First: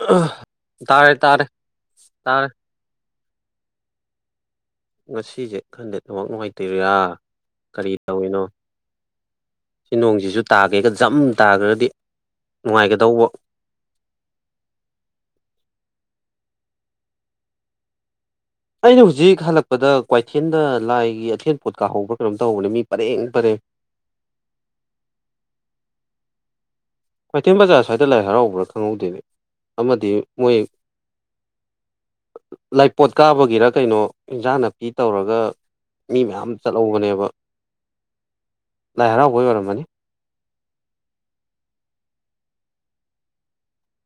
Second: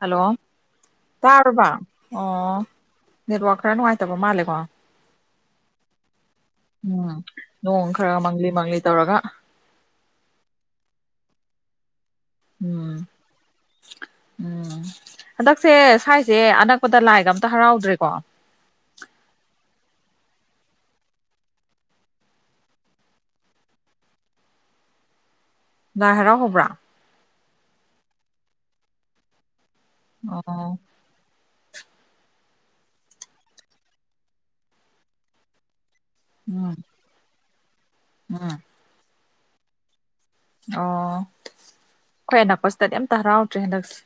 hello ꯇꯥꯔꯦ ꯇꯥꯔꯦ ꯇꯥꯔꯕ ꯇꯥꯔꯦ ꯑꯣ ꯅꯦꯠꯋꯥꯛ ꯈꯔ ꯅꯨꯡꯉꯥꯏꯇꯕ ꯃꯥꯜꯂꯦꯀꯣ ꯃꯁꯤꯁꯦ ꯈꯟꯗꯦ ꯑꯗꯨꯃꯛ ꯅꯨꯡꯉꯥꯏꯇꯣꯏꯔꯤꯔꯥ ꯎꯝ ꯅꯣꯡ ꯀꯔꯤ ꯈꯔ ꯇꯧꯏꯤꯅꯣ ꯃꯪꯂꯤ ꯃꯪꯂꯤ ꯇꯧꯔꯒ ꯁꯤ ꯅꯣꯡꯁꯤꯁꯨ ꯇꯥꯒꯦꯒ ꯖꯝ ꯇꯥꯈ꯭ꯔꯗꯤ ꯎꯝ ꯅꯨꯡꯉꯥꯏꯒꯗꯧꯕ ꯎꯝ ꯍꯗꯛꯁꯦ ꯁꯥꯏꯁꯦ ꯑꯅꯛꯄꯗ ꯂꯥꯏꯒ ꯑꯝꯇ ꯍꯔꯥꯎꯗ꯭ꯔꯦꯀꯣ ꯑꯩꯅ ꯍꯧꯖꯤꯛ ꯍꯜꯂꯛꯄꯗ ꯀ꯭ꯋꯥꯏꯊꯦꯜꯗ ꯂꯥꯏꯒꯤ ꯑꯊꯦꯟ ꯄꯣꯠ ꯀꯥꯍꯧꯕ꯭ꯔꯥ ꯀꯩꯅꯣꯝ ꯇꯧꯕꯅꯦ ꯃꯤ ꯄꯔꯦꯡ ꯄꯔꯦꯡ [inaudible] ꯍꯦꯔ ꯈꯕ꯭ꯔꯥ ꯈ꯭ꯋꯥꯏꯊꯦꯝ ꯕꯖꯥꯔ ꯁ꯭ꯋꯥꯏꯗ ꯂꯥꯏ ꯍꯔꯥꯎꯕ꯭ꯔꯥ ꯈꯪꯍꯧꯗꯦ ꯑꯃꯗꯤ ꯃꯣꯏ ꯑꯣ ꯂꯥꯏꯄꯣꯠ ꯀꯥꯕꯒꯤꯔ ꯀꯩꯅꯣ ꯏꯟꯁꯥꯡ ꯅꯥꯄꯤ ꯇꯧꯔꯒ ꯃꯤ ꯃꯌꯥꯝ ꯎꯝ ꯆꯠꯍꯧꯕꯅꯦꯕ ꯎꯝ ꯑꯣꯏ ꯑꯣꯏꯔꯝꯃꯅꯤ ꯑꯣ ꯑꯩꯣꯏ ꯑꯅꯛꯄꯁꯤꯗꯗꯤ ꯑꯝꯇ ꯍꯔꯥꯎꯗ꯭ꯔꯦ ꯍꯟꯗꯛꯁꯦ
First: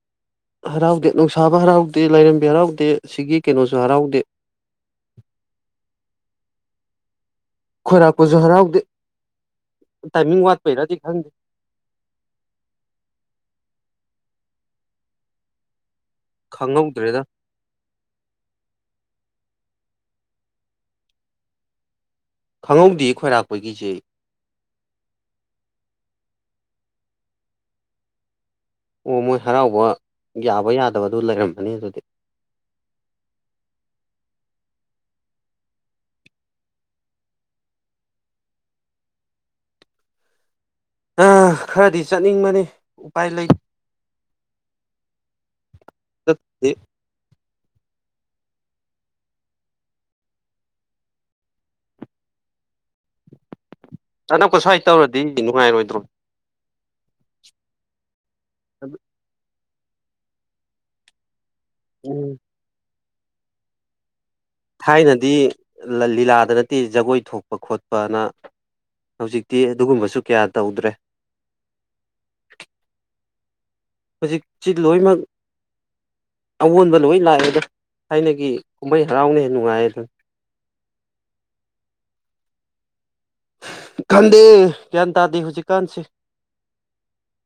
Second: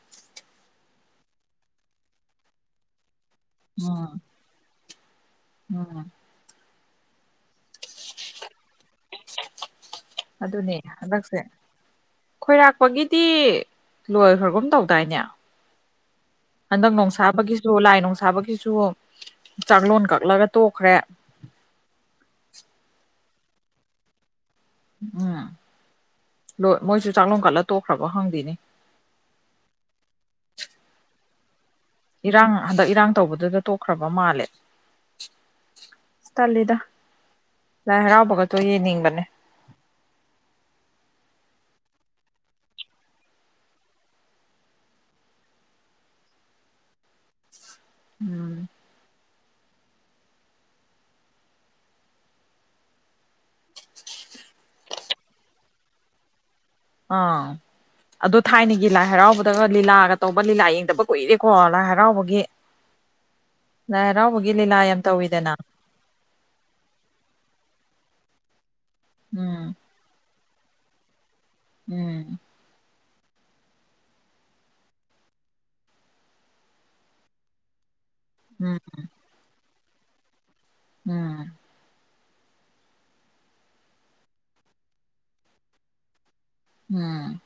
ꯍꯔꯥꯎꯗꯦ ꯅꯨꯡꯁꯥꯕ ꯍꯔꯥꯎꯗꯦ ꯂꯥꯏꯔꯦꯝꯕꯤ ꯍꯔꯥꯎꯗꯦ ꯁꯤꯒꯤ ꯀꯩꯅꯣꯁꯨ ꯎꯝ ꯍꯔꯥꯎꯗꯦ ꯎꯝ ꯈꯔꯥꯛꯄꯁꯨ ꯍꯔꯥꯎꯗꯦ ꯇꯥꯏꯃꯤꯡ ꯑꯗꯨꯅꯦ ꯋꯥꯠꯄꯩꯔꯗꯤ ꯈꯪꯗꯦ ꯍꯟꯗꯛꯁꯦ ꯈꯣꯏꯔꯥꯛꯄꯒꯤꯗꯤ ꯂꯣꯏꯈ꯭ꯔꯒꯨꯝ ꯇꯧꯗꯥꯏꯅꯦ ꯍꯟꯗꯛ ꯈꯪꯍꯧꯗ꯭ꯔꯦꯗ ꯅꯨꯡꯁꯥꯕꯒꯤꯁꯨ ꯂꯥꯏ ꯅꯨꯡꯁꯥꯕꯒꯤꯁꯨ ꯆꯥꯛꯂꯣꯟ ꯀꯛꯂꯒ ꯇꯣꯛꯈ꯭ꯔꯦ ꯈꯪꯍꯧꯗꯦ ꯈꯣꯏꯔꯥꯛꯄꯒꯤꯁꯦ ꯎꯝ ꯂꯣꯏ ꯃꯣꯏꯁꯨ ꯆꯥꯛꯂꯣ ꯀꯠꯂ ꯇꯣꯛꯈ꯭ꯔꯕꯣ ꯍꯪꯗꯣꯏꯅꯤ ꯑꯣ ꯃꯣꯏ ꯍꯔꯥꯎꯕ ꯌꯥꯕ ꯌꯥꯗꯕꯗꯨ ꯂꯩꯔꯝꯕꯅꯦ ꯑꯗꯨ ꯏꯔꯥꯡ ꯍꯟꯗꯛ ꯏꯔꯥꯡ ꯇꯧꯕꯗꯨꯗ ꯇꯣꯛꯈ꯭ꯔꯕ ꯃꯥꯜꯂꯦ ꯇꯜꯂꯤꯗ ꯂꯥꯏ ꯍꯔꯥꯎꯕꯒꯇꯣ ꯌꯦꯡꯅꯤꯡꯕꯅꯦ [inaudible] ꯑ ꯈꯔꯗꯤ ꯆꯠꯅꯤꯡꯕꯅꯤ ꯎꯄꯥꯏ ꯂꯩ ꯇꯠ ꯎꯝ ꯑꯅꯛꯄ ꯁ꯭ꯋꯥꯏ ꯇꯧꯔꯗꯤ ꯅꯨꯡꯉꯥꯏꯔꯣꯏꯗ꯭ꯔꯣ ꯑꯥ ꯑꯗꯨ ꯊꯥꯏꯅꯒꯤ ꯂꯥꯏ ꯍꯔꯥꯎꯕꯗꯒ ꯂꯤꯂꯥꯒ ꯇꯧꯕ ꯂꯤꯂꯥ ꯌꯦꯡꯗꯕ ꯀꯨꯏꯔꯦ ꯀꯣ ꯂꯥꯏ ꯎꯝ ꯍꯔꯥꯎꯕꯒꯤ ꯍꯔꯥꯎꯕꯒꯤ ꯂꯤꯂꯥ ꯌꯥꯝ ꯊꯥꯏꯅꯗꯤ ꯇꯧꯋꯤꯗꯅ ꯂꯤꯂꯥꯗ ꯅꯠꯇꯦ ꯖꯒꯣꯏ ꯊꯣꯛꯄ ꯈꯣꯠꯄꯅ ꯎꯝ ꯍꯧꯖꯤꯛꯇꯤ ꯑꯗꯨꯒꯨꯝꯕꯁꯨ ꯀꯌꯥ ꯇꯧꯗ꯭ꯔꯦ ꯎꯝ ꯍꯧꯖꯤꯛꯁꯤ ꯂꯣꯏꯅꯃꯛ ꯑꯑꯣꯟꯕ ꯂꯣꯏ ꯂꯥꯛꯑꯦꯗꯣ ꯊꯥꯏꯅꯒꯤ ꯎꯝ ꯀꯨꯝꯍꯩ ꯍꯔꯥꯎꯅ ꯍꯦꯟꯅ ꯅꯨꯡꯉꯥꯏꯌꯦ ꯑꯗꯨꯝ ꯎꯝ ꯈꯟꯗꯦ ꯒ꯭ꯌꯥꯟ ꯇꯥꯗꯦ ꯍꯧꯖꯤꯛꯀꯥꯟꯁꯤ ꯎꯝ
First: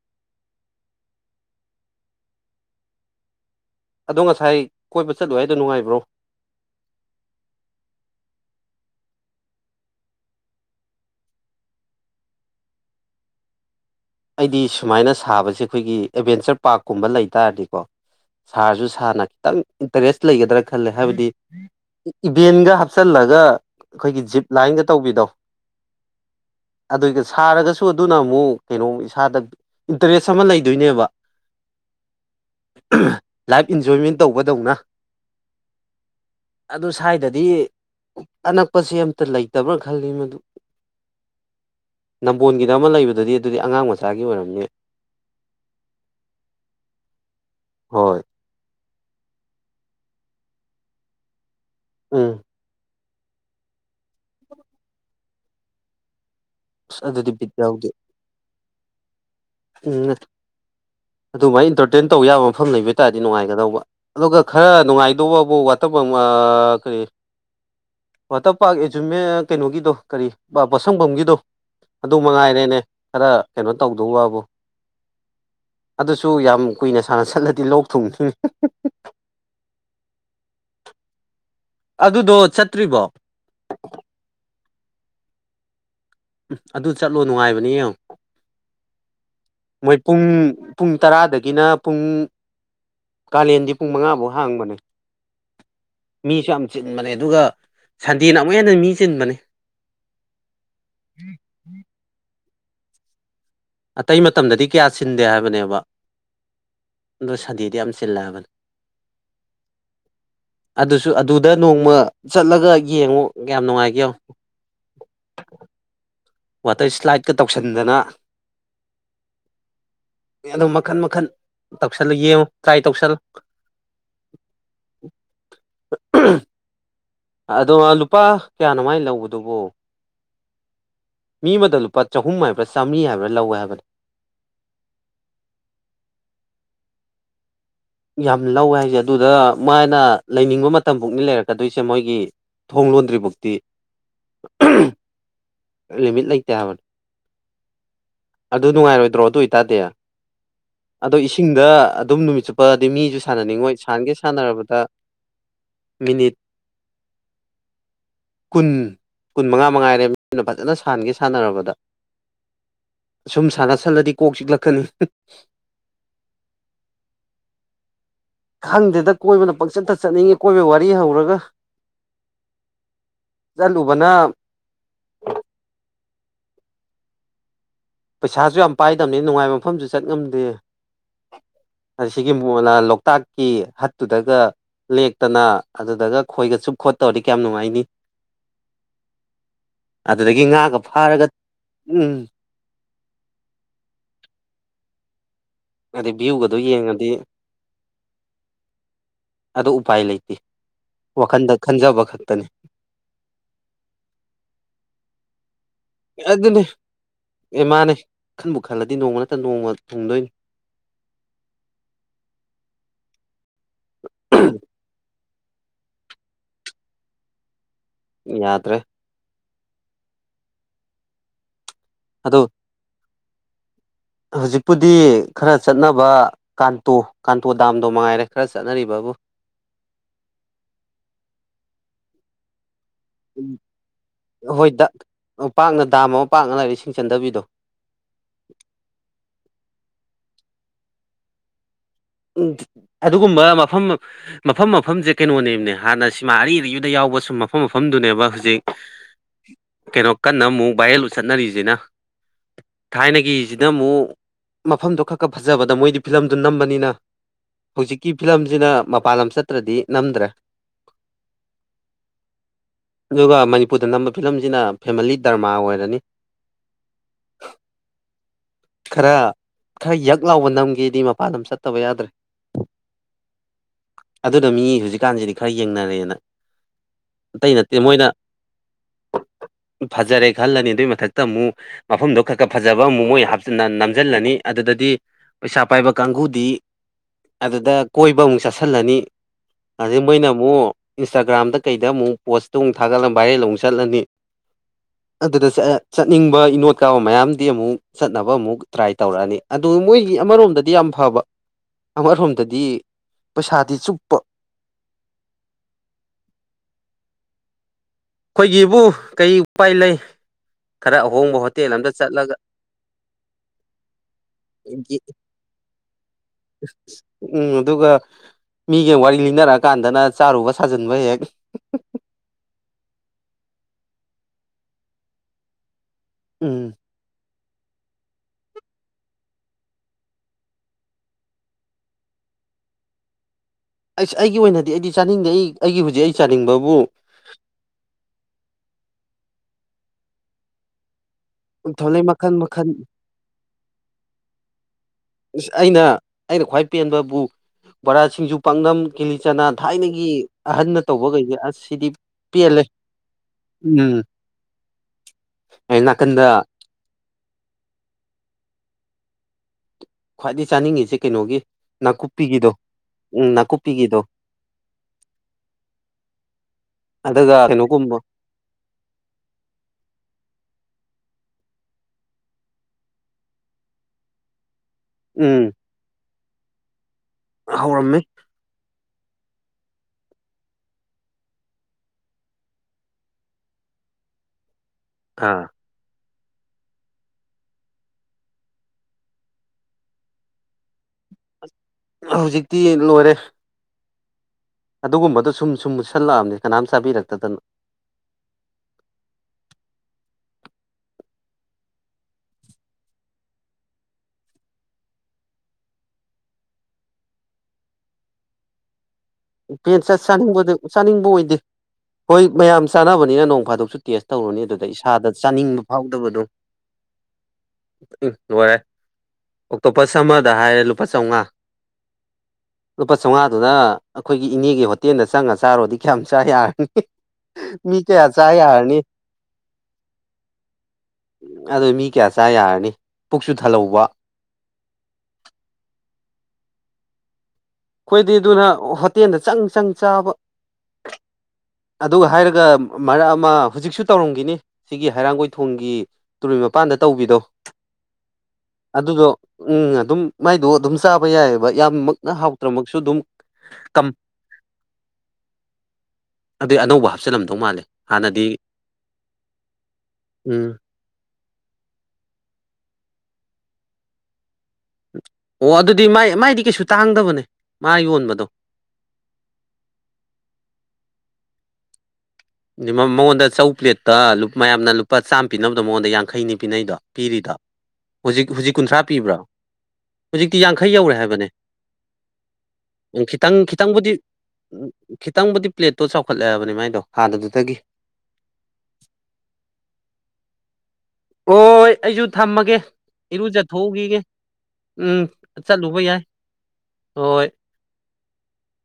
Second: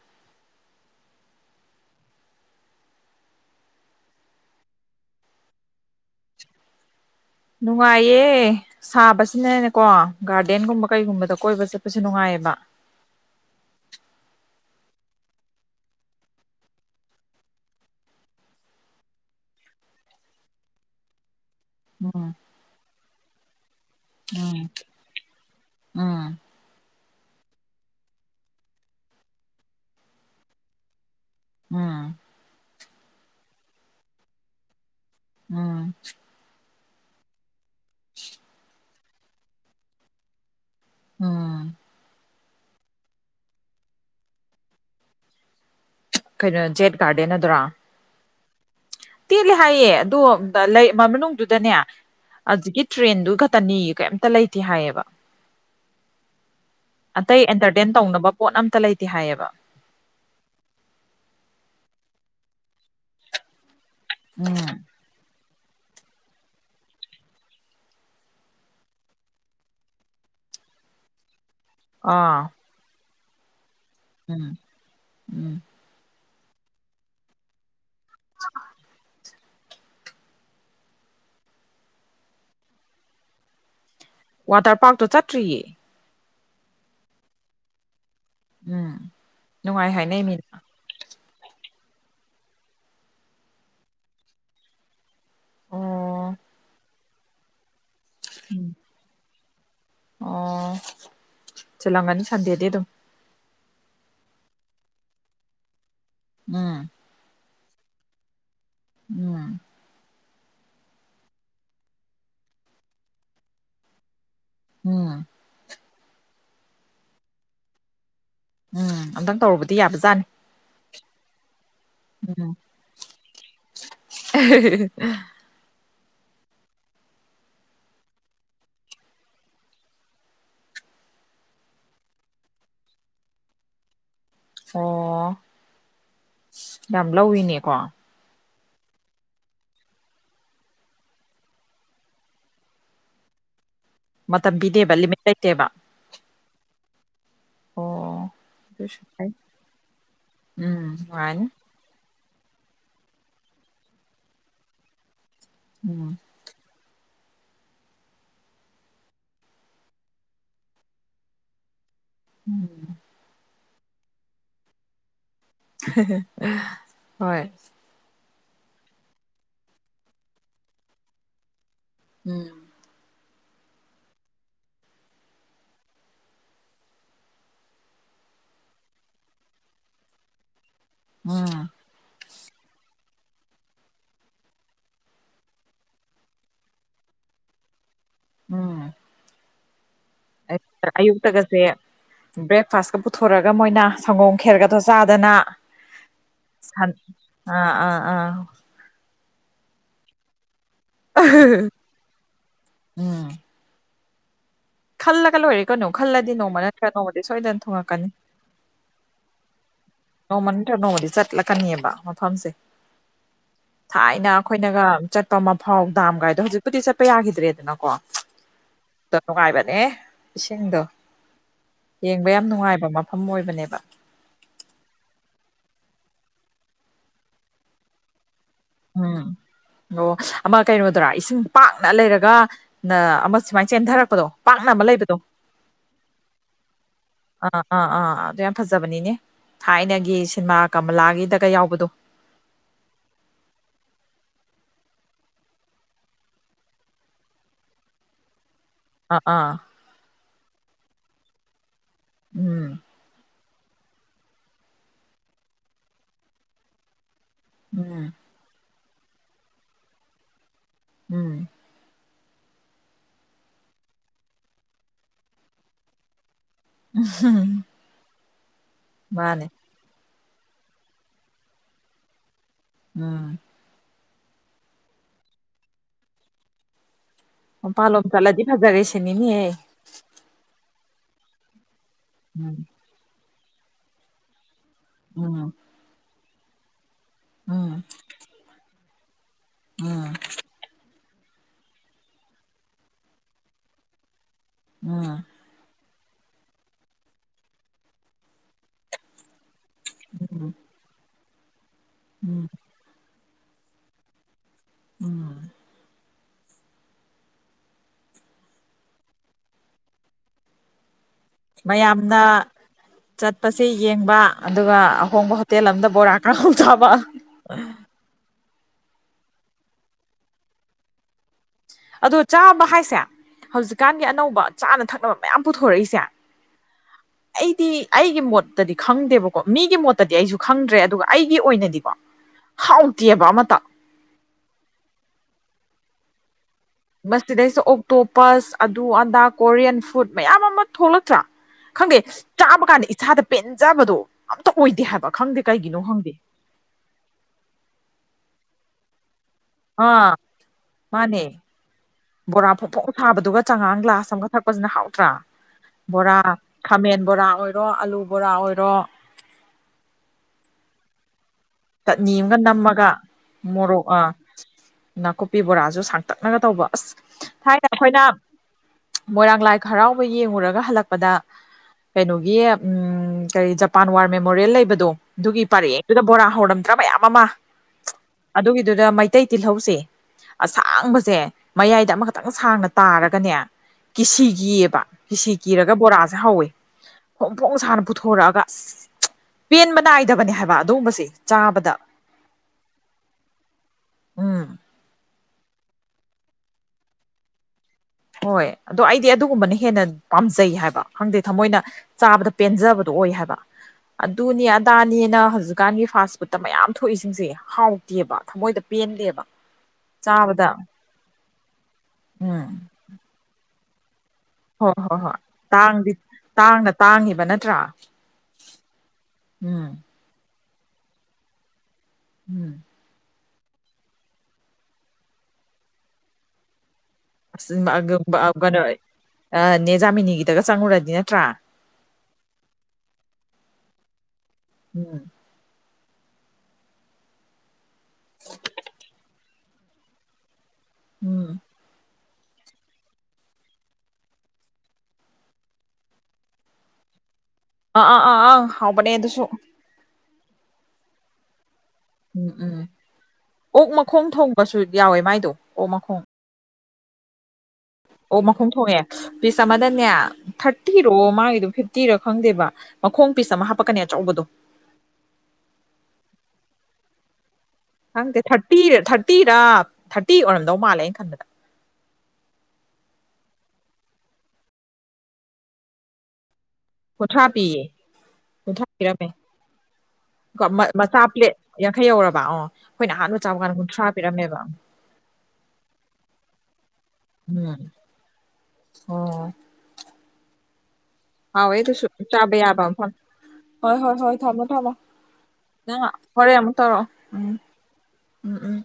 ꯑꯗꯣ ꯉꯁꯥꯏ ꯀꯣꯏꯕ ꯆꯠꯂꯨꯏ ꯍꯥꯏꯗꯣ ꯅꯨꯡꯉꯥꯏꯕ꯭ꯔꯣ ꯅꯨꯡꯉꯥꯏꯌꯦ ꯁꯥꯕꯁꯤꯅꯅꯦꯀꯣ ꯒꯥꯔꯗꯦꯟꯒꯨꯝꯕ ꯀꯩꯒꯨꯝꯕꯗ ꯀꯣꯏꯕ ꯆꯠꯄꯁꯦ ꯅꯨꯡꯉꯥꯏꯌꯦ ꯕ [unintelligible] ꯍꯥꯏꯗꯤ ꯁꯨꯃꯥꯏꯅ ꯁꯥꯕꯁꯦ ꯑꯩꯈꯣꯏꯒꯤ ꯑꯦꯗꯚꯦꯟꯆꯔ ꯄꯥꯔꯛꯀꯨꯝꯕ ꯂꯩꯇꯥꯔꯗꯤꯀꯣ ꯁꯥꯔꯁꯨ ꯁꯥꯔꯅ ꯈꯤꯇꯪ ꯏꯟꯇꯔꯦꯁ ꯂꯩꯒꯗ꯭ꯔꯥ ꯈꯜꯂꯦ ꯍꯥꯏꯕꯗꯤ ꯎꯝ ꯏꯚꯦꯟꯒ ꯍꯥꯞꯆꯤꯜꯂꯒ ꯑꯩꯈꯣꯏꯒꯤ ꯖꯤꯞ ꯎꯝ ꯂꯥꯏꯟꯒ ꯇꯧꯕꯤꯗꯣ ꯎꯝ ꯑꯗꯨꯏꯒ ꯁꯥꯔꯒꯁꯨ ꯑꯗꯨꯅ ꯑꯃꯨꯛ ꯀꯩꯅꯣ ꯏꯁꯥꯗ ꯏꯟꯇꯥꯔꯦꯁ ꯑꯃ ꯂꯩꯗꯣꯏꯅꯦꯕ ꯎꯝ ꯂꯥꯏꯐ ꯑꯦꯟꯖꯣꯏꯃꯦꯟ ꯇꯧꯕꯗꯧꯅ ꯎꯝ ꯑꯗꯣ ꯁ꯭ꯋꯥꯏꯗꯗꯤ ꯑꯅꯛꯄꯥꯁꯦ ꯑꯝꯇ ꯂꯩꯇꯕ꯭ꯔꯥ ꯈꯜꯂꯤ ꯃꯗꯨ ꯎꯝ ꯅꯝꯕꯣꯜꯒꯤꯗ ꯑꯃ ꯂꯩꯕꯗꯨꯗꯤ ꯑꯗꯨꯗꯤ ꯑꯉꯥꯡ ꯃꯆꯥꯒꯤ ꯑꯣꯏꯔꯝꯅꯤ ꯀꯩꯅꯣ ꯖꯦꯠ ꯒꯥꯔꯗꯦꯟ ꯑꯗꯨꯔꯣ ꯍꯣꯏ ꯇꯦꯜꯂꯦ ꯍꯥꯏꯌꯦ ꯑꯗꯣ ꯂꯩ ꯃꯅꯨꯡꯗꯨꯗꯅꯦ ꯎꯝ ꯍꯧꯖꯛꯀꯤ ꯇ꯭ꯔꯦꯟꯗꯨ ꯈꯛꯇꯥꯅꯦꯌꯦ ꯀꯩꯝꯇ ꯂꯩꯇꯦ ꯍꯥꯏꯌꯦꯕ ꯑꯁ ꯑꯗꯨꯗꯤ ꯑꯇꯩ ꯕꯤꯠ ꯌꯥꯎꯗꯦ ꯑꯦꯟꯇꯔꯇꯦꯟ ꯇꯧꯅꯕ ꯄꯣꯠ ꯑꯝꯇ ꯂꯩꯇꯦ ꯍꯥꯏꯌꯦꯕ ꯎꯝ ꯑꯗꯨꯃꯥꯏꯅ ꯏꯟꯇꯔꯇꯦꯟ ꯇꯧꯕ ꯌꯥꯕ ꯃꯐꯝ ꯂꯩꯕ ꯇꯥꯔꯗꯤ ꯅꯨꯡꯉꯥꯏꯒꯗꯧꯕ ꯑꯗꯨꯒ ꯎꯝ ꯈꯔ ꯅꯨꯡꯉꯥꯏꯗꯧꯕꯕꯨ ꯋꯥꯠꯇꯔ‌ꯄꯥꯛ‌ꯀꯔꯤ ꯋꯥꯇꯔ ꯄꯥꯔꯛ ꯑꯦꯆꯤꯞꯃꯦꯟ ꯀꯩꯅꯣꯒꯤꯗꯣ ꯀꯔꯤ ꯄꯣꯠꯁꯪꯕꯝꯒꯤꯗꯣ ꯑꯗꯨꯃꯛ ꯑꯥ ꯉꯥꯏꯔꯦꯅꯦ ꯈꯔ ꯀꯩꯅꯣ ꯇꯧꯗꯧꯕꯥꯕꯨ ꯎꯝ ꯎꯝ [unintelligible] ꯑꯗꯨꯁꯨ ꯌꯥꯝ ꯀꯨꯏꯅ ꯁꯥꯟꯅ ꯁꯜꯂꯗꯤ ꯂꯣꯛ ꯊꯨꯡꯗꯨꯏꯅꯤ ꯑꯗꯨꯗꯣ ꯆꯠꯇ꯭ꯔꯤꯕꯣ ꯋꯥꯇꯔ ꯄꯥꯛꯇꯣ ꯆꯠꯇ꯭ꯔꯤꯌꯦ ꯎꯝ ꯑꯗꯨ ꯆꯠꯂꯣ ꯅꯨꯡꯉꯥꯏꯕꯅꯦ ꯌꯦꯡꯉꯣ ꯎꯝ ꯅꯨꯡꯉꯥꯏ ꯃꯣꯏ ꯍꯥꯏꯅꯩ ꯄꯨꯡ ꯃꯤꯅ ꯄꯨꯡ ꯇꯔꯥꯗꯒꯤ ꯒꯤꯅ ꯄꯨꯡ ꯀꯥꯂꯦꯟꯗꯤ ꯄꯨꯡ ꯃꯉꯥꯐꯧ ꯍꯥꯡꯕꯅꯦ ꯑꯣ ꯃꯤꯁꯨ ꯌꯥꯝ ꯆꯤꯟꯕꯅꯦ ꯑꯗꯨꯒ ꯁꯟꯗꯦꯅ ꯑꯃꯨꯛ ꯍꯦꯟꯅ ꯃꯤ ꯆꯤꯟꯕꯅꯦ ꯑꯣ ꯆꯤꯜꯂꯝꯒꯅꯤ ꯁꯟꯗꯦꯗꯤ ꯑꯗꯨꯝ ꯑꯇꯩ ꯃꯇꯝꯗꯗꯤ ꯀꯌꯥ ꯆꯤꯟꯗꯦ ꯍꯥꯏꯕꯅꯦꯕ ꯎꯝ ꯑꯗꯣ ꯁꯟꯗꯦꯗꯤ ꯌꯥꯝ ꯆꯤꯜꯂꯦ ꯍꯥꯏꯕꯅꯦ ꯎꯝ [unintelligible] ꯑꯗꯨꯁꯨ ꯑꯗꯨꯗ ꯅꯣꯡꯃ ꯆꯠꯂꯒ ꯌꯦꯡꯉꯣ ꯀꯌꯥꯝ ꯅꯨꯡꯉꯥꯏꯒꯦ ꯌꯦꯡꯉꯣ ꯎꯝ ꯋꯥꯇꯔ ꯁ꯭ꯂꯥꯏꯠꯀ ꯇꯧꯁꯟꯗꯅ ꯎꯝ ꯑꯝꯇꯪ ꯇꯧꯔꯨꯕꯗꯤ ꯌꯥꯕꯖꯥꯠꯅꯤ ꯇꯧꯁꯜꯂꯣ ꯌꯦꯡꯉꯣ ꯎꯝ ꯇ꯭ꯔꯥꯏ ꯇꯧꯁꯜꯂꯣ ꯑꯗꯣ ꯂꯨꯄꯥ ꯀꯌꯥꯅꯣ ꯃꯥꯏ ꯂꯧꯕꯗꯨꯕꯣ ꯃꯤ ꯑꯃꯗ ꯂꯨꯄꯥ ꯆꯥꯍꯨꯝ ꯍꯥꯏꯕ꯭ꯔꯥ ꯆꯥꯝꯃꯔꯤ ꯍꯥꯏꯕ꯭ꯔꯥ ꯂꯧꯋꯦ ꯍꯥꯏꯕꯅꯦ ꯑꯣ ꯌꯥꯝ ꯂꯧꯋꯤꯅꯦꯀꯣ ꯌꯥꯝ ꯂꯧꯋꯦ ꯍꯥꯏꯁꯦ ꯑꯗꯨꯗ ꯃꯥꯅ ꯂꯩꯅꯤꯡꯕ ꯃꯇꯝ ꯕꯨꯛꯅꯤ ꯂꯩꯔꯛꯀꯗꯣꯏꯁꯦ ꯃꯣꯏꯒꯤ ꯊꯣꯡ ꯂꯣꯟꯗ꯭ꯔꯤ ꯕꯨꯛꯇꯤ ꯃꯇꯝ ꯄꯤꯗꯦꯕ ꯂꯤꯃꯤꯠ ꯂꯩꯇꯦꯕ ꯂꯤꯃꯤꯠ ꯂꯩꯇꯦ ꯍꯥꯏꯕꯅꯦ ꯑꯣ ꯑꯗꯨ ꯑꯗꯨꯁꯨ ꯅꯨꯡꯉꯥꯏꯔꯣꯏꯗ꯭ꯔꯣ ꯐꯩ ꯑꯗꯨ ꯑꯣꯏ ꯇꯥꯗꯤ ꯎꯝ ꯑꯗꯣ ꯅꯨꯡꯉꯥꯏꯅꯤ ꯏꯁꯤꯡꯗ ꯑꯗꯨꯝ ꯅꯨꯃꯤꯠ ꯄꯗꯤ ꯃꯤꯁꯨ ꯁꯥꯟꯅꯅꯤꯡꯉꯣꯏ ꯁꯥꯟꯒꯦ ꯁꯥꯟꯅꯔꯕꯗ ꯎꯝ ꯃꯤꯅꯤꯠ ꯀꯨꯟ ꯀꯨꯟ ꯃꯉꯥ ꯃꯉꯥꯏꯔꯦ ꯃꯤꯅ ꯐꯖꯅ ꯁꯥꯟꯒꯦ ꯁꯥꯟꯅꯔꯕꯗ [unintelligible] ꯁꯜꯂꯗꯤ ꯀꯣꯛ ꯆꯤꯛꯂꯛꯀꯅꯤ ꯍꯣꯏ ꯈꯪꯗꯦꯗ ꯀꯣꯏꯕꯅ ꯄꯪꯆꯠꯇ ꯆꯠꯅꯤꯡꯉꯤ ꯀꯣꯏꯕ ꯋꯥꯔꯤ ꯍꯧꯔꯒ ꯎꯝ ꯆꯠꯂꯨꯕꯅ ꯄꯩꯁꯥꯁꯨ ꯌꯥꯝ ꯄꯥꯏꯗꯕꯅꯤ ꯅꯨꯡꯉꯥꯏꯕ ꯃꯐꯝꯁꯨ ꯆꯠꯉꯝꯗꯦ ꯎꯝ ꯑ ꯁꯤꯒꯤ ꯂꯣꯛꯇꯥꯛ ꯀꯤ ꯍꯠꯇꯨꯗꯒ ꯂꯦꯛꯇꯅ ꯑꯗꯨꯗꯒ ꯈꯣꯏꯒ ꯆꯨꯨꯞ ꯈꯣꯠꯇꯧꯔꯗꯤ ꯀꯌꯥꯝ ꯅꯨꯡꯉꯥꯏꯅꯤ ꯎꯝ ꯑꯗꯨꯗꯒꯤ ꯉꯥꯒ ꯐꯥꯔꯒ ꯑꯌꯨꯛꯇꯒꯁꯦ ꯎꯝ ꯕ꯭ꯔꯦꯛꯐꯥꯁꯀ ꯊꯣꯔꯒ ꯃꯣꯏꯅ ꯁꯪꯒꯣꯝ ꯈꯦꯔꯒꯗꯣ ꯆꯥꯗꯅ ꯑꯗꯩ ꯚ꯭ꯌꯨꯒꯗꯣ ꯌꯦꯡꯉꯗꯤ ꯑꯥ ꯑꯥ ꯑꯥ ꯑꯗꯣ ꯎꯄꯥꯏ ꯂꯩꯇꯦ ꯋꯥꯈꯟꯗ ꯈꯟꯖꯕ ꯈꯛꯇꯅꯤ ꯎꯝ ꯈꯜꯂꯒ ꯂꯣꯏꯔꯦ ꯀꯩꯅꯣ ꯈꯜꯂꯗꯤ ꯅꯣꯡꯃ ꯑꯗꯨꯅꯤ ꯅꯠꯇ꯭ꯔ ꯅꯣꯡꯃꯗꯤ ꯁꯣꯏꯗꯅ ꯑꯦ ꯃꯥꯅꯦ ꯊꯨꯡꯉꯛꯀꯅꯤ ꯈꯟꯕꯨ ꯈꯜꯂꯗꯤ ꯅꯣꯡꯃ ꯅꯠꯇ ꯅꯣꯡꯃ ꯊꯨꯡꯗꯣꯏꯅꯤ ꯅꯣꯡꯃ ꯅꯠꯇꯔ ꯅꯣꯡꯃꯗꯤ ꯆꯠꯂꯛꯀꯅꯤꯑꯕ ꯃꯐꯝꯁꯦ ꯊꯥꯏꯅ ꯑꯩꯈꯣꯏꯅꯒ ꯆꯠꯄ ꯃꯐꯥꯎ ꯗꯥꯝꯒꯥꯏꯗꯣ ꯍꯧꯖꯤꯛꯄꯨꯗꯤ ꯆꯠꯄ ꯌꯥꯈꯤꯗ꯭ꯔꯦꯗꯅ ꯀꯣ ꯌꯥꯗ꯭ꯔꯦ ꯑꯗ ꯅꯨꯡꯉꯥꯏꯕꯅꯦ ꯏꯁꯤꯡꯗꯣ ꯌꯦꯡꯕ ꯑꯗꯣ ꯌꯥꯝ ꯅꯨꯡꯉꯥꯏꯕ ꯃꯐꯝ ꯑꯣꯏꯕꯅꯦꯕ ꯍꯧꯖꯤꯛꯄꯨꯗꯤ ꯈꯔ ꯆꯠꯅꯕ ꯀꯥꯟꯇꯣ ꯀꯥꯟꯇꯣ ꯗꯥꯝꯗꯣ ꯃꯉꯥꯏꯔꯦ ꯈꯔ ꯆꯠꯅꯔꯤꯕꯕꯨ ꯎꯝ ꯑꯣ ꯑꯃ ꯀꯩꯅꯣꯗꯔꯥ ꯏꯁꯤꯡ ꯄꯥꯛꯅ ꯂꯩꯔꯒ ꯅ ꯑꯃ ꯁꯨꯃꯥꯏꯅ ꯆꯦꯟꯊꯔꯛꯄꯗꯣ ꯄꯥꯛꯅ ꯍꯣꯏ ꯗ ꯑꯃ ꯂꯩꯕꯗꯣ ꯄꯥꯛꯅ ꯗꯥꯝ ꯑꯃ ꯄꯥꯛꯅ ꯂꯩꯔꯦ ꯏꯁꯤꯡ ꯆꯟꯗꯕꯤꯗꯣ ꯑꯥ ꯑꯥ ꯑꯥ ꯑꯗꯨ ꯌꯥꯝ ꯐꯖꯕꯅꯤꯅꯦ ꯊꯥꯏꯅꯒꯤ ꯁꯤꯟꯃꯥ ꯀꯃꯂꯥꯒꯤꯗꯒ ꯌꯥꯎꯕꯗꯣ ꯎꯝ ꯑꯗꯨꯒꯨꯝꯕ ꯃꯐꯝ ꯃꯐꯝ ꯃꯐꯝꯁꯦ ꯀꯩꯅꯣꯅꯦꯕꯅꯦ ꯍꯥꯟꯅ ꯁꯤꯃꯥ ꯑꯔꯤ ꯑꯔꯤꯗ ꯌꯥꯎꯕ ꯁꯨꯝ ꯃꯐꯝ ꯃꯐꯝ ꯗꯨꯅꯦꯕ ꯍꯧꯖꯤꯛ ꯑꯥ ꯑꯥ ꯀꯩꯅꯣ ꯀꯟꯅ ꯑꯃꯨꯛ ꯚꯥꯏꯌꯦꯜꯂ ꯆꯠꯅꯔꯤꯁꯤꯅ ꯎꯝ ꯊꯥꯏꯅꯒꯤꯁꯤ ꯁꯤꯅ ꯑꯃꯨꯛ ꯃꯐꯝꯗꯣ ꯈꯔ ꯈ ꯐꯖꯕꯗ ꯃꯣꯏꯗꯤ ꯐꯤꯂꯝꯗꯨ ꯅꯝꯕꯅꯤꯅ ꯍꯧꯖꯤꯛꯀꯤ ꯎꯝ ꯐꯤꯂꯝꯁꯤꯅ ꯃꯄꯥꯟ ꯂꯝ ꯆꯠꯇ꯭ꯔꯗꯤ ꯅꯝꯗ꯭ꯔꯦ ꯎꯝ ꯑꯗꯨꯒ ꯃꯅꯤꯄꯨꯔꯗ ꯅꯝꯕ ꯐꯤꯂꯝꯁꯤꯅ ꯐꯦꯃꯤꯂꯤ ꯗꯔꯃꯥ ꯑꯣꯏꯔꯅꯤ ꯎ [unintelligible] ꯈꯔ ꯈꯔ ꯌꯛ ꯂꯥꯎꯕ ꯅꯝꯒꯦꯗꯤ ꯃꯄꯥꯟ ꯑꯃ ꯆꯠꯇꯕ ꯌꯥꯗ꯭ꯔꯦ ꯎꯝ ꯑꯗꯨꯅ ꯃꯤ ꯍꯧꯖꯤꯛꯀꯥꯟꯁꯤꯗꯤ ꯈꯔ ꯌꯦꯡꯅꯔꯦꯅ ꯑꯇꯩ ꯅꯠꯇꯦ ꯃꯄꯥꯟꯂꯣꯝ ꯃꯣꯏꯅ ꯆꯠꯂꯗꯤ ꯐꯖꯔꯦꯁꯤꯅꯤꯅꯦꯍꯦ ꯐꯖꯔꯦ ꯈꯜꯂꯅꯤ ꯑꯗꯨꯏꯒꯤ ꯃꯊꯛꯇ ꯑꯃꯨꯛ ꯃꯐꯝꯗꯣ ꯈꯔ ꯈꯒ ꯎꯝ ꯐꯖꯕ ꯑꯃꯨꯛ ꯃꯣꯏ ꯍꯥꯞ ꯅꯝꯁꯤꯜꯂꯅꯤ ꯑꯗꯨꯗꯗꯤ ꯎꯝ ꯄꯩꯁꯥ ꯄꯥꯏꯕ ꯀꯥꯡꯕꯨꯗꯤ ꯎꯝ ꯑꯗꯨꯗ ꯀꯣꯏꯕ ꯑꯃꯨꯛ ꯆꯥꯁꯤꯜꯂꯅꯤ ꯑꯗꯩ ꯎꯝ ꯃꯣꯏꯅ ꯑꯃꯨꯛ ꯏꯟꯁꯇꯥꯒ꯭ꯔꯥꯝꯗ ꯀꯩꯗ ꯑꯃꯨꯛ ꯄꯣꯁꯇꯨ ꯑꯃꯨꯛ ꯊꯥꯒꯠꯂ ꯚꯥꯏꯔꯦꯜ ꯑꯃꯨꯛ ꯆꯠꯂꯅꯤ ꯎꯝ ꯑꯗꯨꯗ ꯆꯠꯅꯤꯡꯕ ꯏꯅꯣꯠ ꯀꯥꯕ ꯃꯌꯥꯝꯗꯤ ꯑꯃꯨꯛ ꯆꯠꯅꯕ ꯑꯃꯨꯛ ꯇ꯭ꯔꯥꯏ ꯇꯧꯔꯛꯑꯅꯤ ꯑꯗꯨ ꯃꯣꯏꯒꯤ ꯑꯃꯔꯣꯝꯗꯗꯤ ꯌꯥꯝ ꯐꯕ ꯑꯃꯔꯣꯝꯗꯗꯤ ꯄꯩꯁꯥꯗꯤ ꯆꯨꯞꯄ [inaudible] ꯑꯩꯈꯣꯏꯒꯤꯕꯨ ꯀꯔꯤ ꯎꯄꯥꯏ ꯂꯩ ꯈꯔ ꯑꯍꯣꯡꯕ ꯍꯣꯇꯦꯜ ꯑꯝꯇ ꯆꯠꯂꯒ ꯆꯠꯄꯁꯦ ꯌꯦꯡꯕ ꯑꯗꯨꯒ ꯑꯍꯣꯡꯕ ꯍꯣꯇꯦꯜ ꯑꯃꯝꯗ ꯕꯣꯔꯥ ꯀꯔꯥꯎ ꯆꯥꯕ ꯎꯝ ꯑꯗꯨꯒ ꯃꯤꯒ ꯋꯥꯔꯤ ꯂꯤꯅꯔꯛꯀꯥꯟꯗꯅ ꯆꯥꯔꯨꯕ ꯁꯥꯖꯟꯕ ꯍꯦꯛ ꯑꯗꯣ ꯆꯥꯕ ꯍꯥꯏꯁꯦ ꯍꯧꯖꯤꯛꯀꯥꯟꯒꯤ ꯑꯅꯧꯕ ꯆꯥꯅ ꯊꯛꯅꯕ ꯃꯌꯥꯝ ꯄꯨꯊꯣꯔꯛꯏꯁꯦ ꯎꯝ ꯑꯩꯗꯤ ꯑꯩꯒꯤ ꯃꯣꯠꯇꯗꯤ ꯈꯪꯗꯦꯕꯀꯣ ꯃꯤꯒꯤ ꯃꯣꯠꯇꯗꯤ ꯑꯩꯁꯨ ꯈꯪꯗ꯭ꯔꯦ ꯑꯗꯨꯒ ꯑꯩꯒꯤ ꯑꯣꯏꯅꯗꯤꯀꯣ ꯍꯥꯎꯇꯤꯕ ꯑꯃꯇ ꯑꯩꯁ ꯑꯩꯒꯤ ꯑꯣꯏꯅꯗꯤ ꯑꯩꯗꯤ ꯆꯥꯅꯤꯡꯗꯦ ꯑꯩ ꯑꯩꯒꯤ ꯍꯧꯖꯤꯛ ꯑꯩ ꯆꯥꯅꯤꯡꯕ ꯃꯁꯤꯗꯩꯁꯤ ꯑꯣꯛꯇꯣ ꯄꯁ ꯑꯗꯨ ꯑꯟꯗꯥ ꯀꯣꯔꯤꯌꯟ ꯐꯨꯗ ꯃꯌꯥꯝ ꯑꯃ ꯊꯣꯛꯂꯛꯇ꯭ꯔꯥ ꯈꯪꯗꯦ ꯊꯣꯂꯛ ꯃꯈꯜ ꯆꯥꯕ ꯃꯈꯜ ꯀꯥꯟꯗ ꯏꯁꯥꯗ ꯄꯦꯟꯖꯕꯗꯣ ꯑꯝꯇ ꯑꯣꯏꯗꯦ ꯍꯥꯏꯕ ꯈꯪꯗꯦ ꯀꯩꯒꯤꯅꯣ ꯑꯩꯅ ꯈꯪꯗꯦ ꯑꯩꯅ ꯈ꯭ꯋꯥꯏ ꯄꯦꯟꯕꯕꯨ ꯕꯣꯔꯥ ꯁꯤꯡꯖꯨ ꯄꯥꯛꯅꯝ ꯆꯅꯥ ꯊꯥꯏꯅꯒꯤ ꯑꯥ ꯑꯍꯟꯅ ꯃꯥꯅꯦ ꯇꯧꯕꯈꯩꯁꯦ ꯑꯁ ꯁꯤꯗꯤ ꯕꯣꯔꯥ ꯄꯦꯜꯂꯦ ꯐꯣꯡꯐꯣꯡ ꯁꯥꯕꯗꯨꯒ ꯆꯉꯥꯡ ꯎꯝ [unintelligible] ꯑꯩ [unintelligible] ꯕꯣꯔꯥ ꯅꯥꯀꯟꯗ ꯑꯣꯏꯔꯣ ꯑꯥꯂꯨ ꯕꯣꯔꯥ ꯑꯣꯏꯔꯣ ꯈ꯭ꯋꯥꯏꯗꯒꯤ ꯆꯥꯅꯤꯡꯉꯤꯁꯦ ꯀꯩꯅꯣꯒꯤ ꯆꯠꯅꯤ ꯑꯃꯒ ꯅꯥꯀꯨꯞꯄꯤꯒꯤꯗꯣ ꯅꯝꯃꯒ ꯎꯝ ꯃꯣꯔꯣꯛ ꯅꯥꯀꯨꯞꯄꯤꯒꯤꯗꯣ ꯑ ꯅꯥꯀꯨꯞꯄꯤ ꯕꯣꯔꯥꯁꯨ ꯁꯥꯡꯇꯛꯅꯒ ꯇꯧꯕ ꯑꯁ ꯑꯗꯨꯒ ꯊꯥꯏꯅ ꯀꯩꯅꯣꯒꯨꯝꯕ ꯑꯩꯈꯣꯏꯅ ꯃꯣꯏꯔꯥꯡ ꯂꯥꯏ ꯍꯔꯥꯎꯕ ꯌꯦꯡꯉꯨꯔꯒ [unintelligible] ꯑꯗꯨꯒꯤ ꯎꯝ ꯄꯔꯑꯦ ꯑꯗꯨꯗ ꯕꯣꯔꯥ ꯍꯧꯔꯝꯗ꯭ꯔꯥ ꯃꯌꯥꯝ ꯑꯃ ꯍꯧꯔꯝꯃꯤ ꯑꯗꯨꯒꯤ ꯃꯇꯩ ꯇꯤꯜꯍꯧꯁꯦ ꯑꯁꯥꯡꯕꯁꯦ ꯃꯌꯥꯏꯗ ꯑꯃꯈꯛꯇꯪ ꯁꯥꯡꯅ ꯇꯥꯔꯒꯅꯦ ꯀꯤꯁꯤꯒꯤꯑꯕ ꯍꯤꯁꯤ ꯑꯥ ꯀꯤꯔꯒ ꯕꯣꯔꯥꯁꯦ ꯍꯧꯋꯤ ꯈꯣꯡ ꯐꯣꯡ ꯁꯥꯥꯅ ꯄꯨꯊꯣꯔꯛꯑꯒ ꯄꯦꯟꯕ ꯅꯥꯏꯗꯕꯅꯦ ꯍꯥꯏꯕ ꯑꯗꯨꯒꯨꯝꯕꯁꯦ ꯆꯥꯕꯗ ꯍꯧꯖꯤꯛꯇꯤ ꯂꯣꯏꯔꯦ ꯎꯝ ꯑꯗꯨꯒꯨꯝꯕꯗꯣ ꯁꯨꯝ ꯁꯨꯝ ꯃꯨꯠꯁꯜꯂꯛꯑꯕꯅꯦ ꯀꯅꯥꯝ ꯆꯥꯕꯤꯔꯛꯇꯗꯅꯣ ꯍꯣꯏ ꯑꯗꯣ ꯑꯩꯗꯤ ꯑꯗꯨꯒꯨꯝꯕꯅ ꯍꯦꯟꯅ ꯄꯥꯝꯖꯩ ꯍꯥꯏꯕ ꯈꯪꯗꯦ ꯊꯃꯣꯏꯅ ꯆꯥꯕꯗ ꯄꯦꯟꯖꯕꯗꯣ ꯑꯣꯏ ꯍꯥꯏꯕ ꯑꯗꯨꯅꯦ ꯑꯗꯥꯅꯦꯅ ꯍꯧꯖꯤꯛꯀꯥꯟꯒꯤ ꯐꯥꯁ ꯐꯨꯗꯠꯇ ꯃꯌꯥꯝ ꯊꯣꯛꯏꯁꯤꯡꯁꯦ ꯍꯥꯎꯇꯦꯕ ꯊꯃꯣꯏꯗ ꯄꯦꯟꯗꯦꯕ ꯄꯦꯟ ꯆꯠ ꯆꯥꯕꯗ ꯆꯥꯅꯤꯡꯕꯗꯨ ꯆꯥꯅꯤꯡꯕ ꯑꯣꯏꯗꯦ ꯍꯣꯏ ꯎꯝ ꯃꯌꯥꯝ ꯆꯥꯅꯕꯅꯤꯅ ꯅꯣꯡ ꯐꯥꯗꯣꯛꯁꯨ ꯇꯧꯔꯅꯤ ꯑꯗꯨꯗ ꯍꯣꯏ ꯍꯣꯏ ꯏꯁꯥꯗ ꯍꯣꯏ ꯆꯥꯅꯤꯡꯕ ꯇꯥꯡꯗꯤ ꯐꯥꯎꯗꯕ ꯑꯗꯨꯝ ꯇꯥꯡꯅ ꯇꯥꯡꯉꯤꯕ ꯅꯠꯇ꯭ꯔꯥ ꯂꯣꯏꯔꯦ ꯎꯝ ꯑꯣꯛꯇꯣꯄꯁꯃꯗ ꯍꯥꯏꯔꯦ ꯂꯨꯄꯥ ꯆꯥꯝꯃꯉꯥ ꯎꯝ ꯂꯨꯄꯥ ꯆꯥꯝꯃꯉꯥꯗꯨꯅ ꯑꯩꯈꯣꯏꯒꯤ ꯏꯅꯦꯒꯤ ꯍꯣꯇꯦꯜꯗ ꯆꯪꯉ ꯆꯥꯔꯨꯔꯗꯤ ꯀꯌꯥꯝ ꯆꯥ ꯌꯥꯔꯅꯤ ꯃꯤ ꯑꯁ ꯀ ꯌꯥ ꯆꯥꯏ ꯀꯩꯅꯣ ꯍꯥꯏꯔꯅꯤ ꯅꯦ ꯖꯥꯃꯤꯅꯤꯒꯤꯗꯒ ꯆꯪꯉꯨꯔꯗꯤ ꯅꯠꯇ꯭ꯔꯥ ꯎꯝ ꯑꯗꯨ ꯃꯤ ꯀꯌꯥ ꯆꯥ ꯌꯥꯔꯅꯤ ꯄꯨꯛꯁꯨ ꯊꯜꯍꯧꯕ ꯎꯝ ꯑꯩꯈꯣꯏꯗꯤ ꯑꯗꯨꯅ ꯍꯣꯇꯦꯜꯗ ꯆꯪ ꯆꯪ ꯆꯥꯕ ꯎꯝ ꯑꯗꯨꯒ ꯍꯥꯏꯔꯒ ꯃꯔꯛ ꯑꯃ ꯍꯧꯖꯤꯛꯁꯨ ꯇꯧꯔꯝꯈꯤꯅꯤ ꯁꯤꯒꯤ ꯍꯩꯔꯥꯡꯒꯣꯏ ꯊꯣꯡꯒꯤ ꯇꯨꯔꯦꯜ ꯃꯄꯥꯟꯗ ꯇꯧ ꯇꯧꯕꯤꯗꯣ ꯑꯥ ꯑꯥ ꯑꯥ ꯑꯥ ꯍꯥꯎꯕꯅꯦ ꯑꯗꯨꯗꯣ ꯑꯗꯨꯁꯨ ꯎꯝ ꯑꯗꯨꯝ ꯃꯥꯏꯗꯣ ꯑꯗꯨꯝ ꯆꯥꯕ ꯌꯥꯏꯑꯕ ꯎꯝ ꯌꯥꯝꯃꯛꯅꯥꯎ ꯎꯝ ꯇꯃꯛꯁꯨ ꯑꯗꯨꯝ ꯑꯣꯛ ꯀꯝ ꯃꯈꯣꯡ ꯊꯣꯡꯕꯁꯨ ꯌꯥꯎꯋꯦ ꯃꯥꯏꯗꯣ ꯑꯣꯛ ꯃꯈꯣꯡ ꯑꯗꯨꯗꯩ ꯑꯅꯧꯕ ꯍꯥꯞꯆꯜꯂꯝꯗꯧ ꯃꯥꯂꯦ ꯑꯣ ꯃꯈꯨꯝ ꯊꯣꯡꯉꯦ ꯄꯤꯁ ꯑꯃꯗꯅꯦ ꯎꯝ ꯊꯥꯔꯇꯤꯔꯣꯑꯣ ꯃꯥꯥꯡ ꯑꯗꯨ ꯐꯤꯐꯇꯤꯔ ꯈꯪꯗꯦꯕ ꯃꯈꯣꯡ ꯄꯤꯁ ꯑꯃ ꯍꯥꯞꯄꯛꯀꯅꯤ ꯑꯆꯧꯕꯗꯣ ꯑꯣ ꯑꯗꯨꯗꯤ ꯃꯥꯏ ꯃꯥꯏꯗꯤ ꯀꯩꯁꯨ ꯇꯥꯡꯗꯕꯅꯦ ꯃꯥ ꯈꯪꯗꯦ ꯌꯣꯟꯕꯗꯣ ꯊꯥꯔꯇꯤꯔ ꯊꯥꯔꯇꯤꯔꯥ ꯊꯥꯔꯇꯤ ꯑꯣꯏꯔꯝꯗꯧ ꯃꯥꯜꯂꯦ ꯑꯅ ꯈꯟꯕꯗ ꯃꯉꯣꯟꯗ ꯆꯧ ꯄ꯭ꯂꯦꯠꯇ ꯃꯌꯥꯝꯅ ꯂꯨꯄꯥ ꯆꯥꯝꯃ ꯄꯤꯅꯕꯗ ꯃꯉꯣꯟꯗ ꯌꯥꯡꯈꯩꯅꯤ ꯄꯤꯅꯩꯗꯣ ꯀꯨꯟꯊ꯭ꯔꯥ ꯄꯤꯔꯤꯗꯑꯣ ꯄꯤꯌꯦ ꯍꯧꯖꯤꯛ ꯍꯧꯖꯤꯛ ꯀꯨꯟꯊ꯭ꯔꯥ ꯄꯤꯕ꯭ꯔꯥ ꯍꯧꯖꯤꯛꯇꯤ ꯀ ꯌꯥꯡꯈꯩ ꯌꯧꯔꯦ ꯃꯆꯥ ꯍꯥꯏꯕꯅꯦ ꯄ꯭ꯂꯦꯠ ꯌꯥꯡꯈꯩ ꯌꯧꯔꯕ ꯑꯣ ꯑꯩꯈꯣꯏꯅ ꯎꯝ ꯑꯍꯥꯟ ꯃꯆꯥꯃ ꯈꯤꯇꯪ ꯀꯥꯟ ꯈꯤꯇꯪꯕꯨꯗꯤ ꯀꯨꯟꯊ꯭ꯔꯥ ꯄꯤꯔꯝꯃꯦꯕ ꯎꯝ ꯈꯤꯇꯪꯕꯨꯗꯤ ꯄ꯭ꯂꯦꯠꯇꯣ ꯆꯥꯎꯈꯠꯂꯛꯑꯕꯅꯦ ꯃꯥꯏꯗꯣ ꯎꯝ ꯍꯥꯟꯅꯗꯨꯗꯒꯤ ꯑꯣ ꯍꯥꯎ ꯍꯣꯏ ꯑꯗꯣꯏꯁꯨ ꯑꯩꯁꯨ ꯆꯥꯕ ꯊꯝꯃꯒꯦ ꯌꯥꯕ ꯃꯐꯝꯅꯤ ꯍꯣꯏ ꯍꯣꯏ ꯏꯔꯨꯖꯊꯣꯛꯎꯈꯤꯒꯦ ꯍꯣꯏ ꯊꯝꯃꯣ ꯊꯝꯃꯣ ꯎꯝ ꯆꯠꯂꯨꯕ ꯌꯥꯏ ꯍꯣꯔꯦ ꯑꯃꯨꯛ ꯇꯧꯔꯛꯑꯣ ꯍꯣꯏ ꯎꯝ ꯎꯝ ꯎꯝ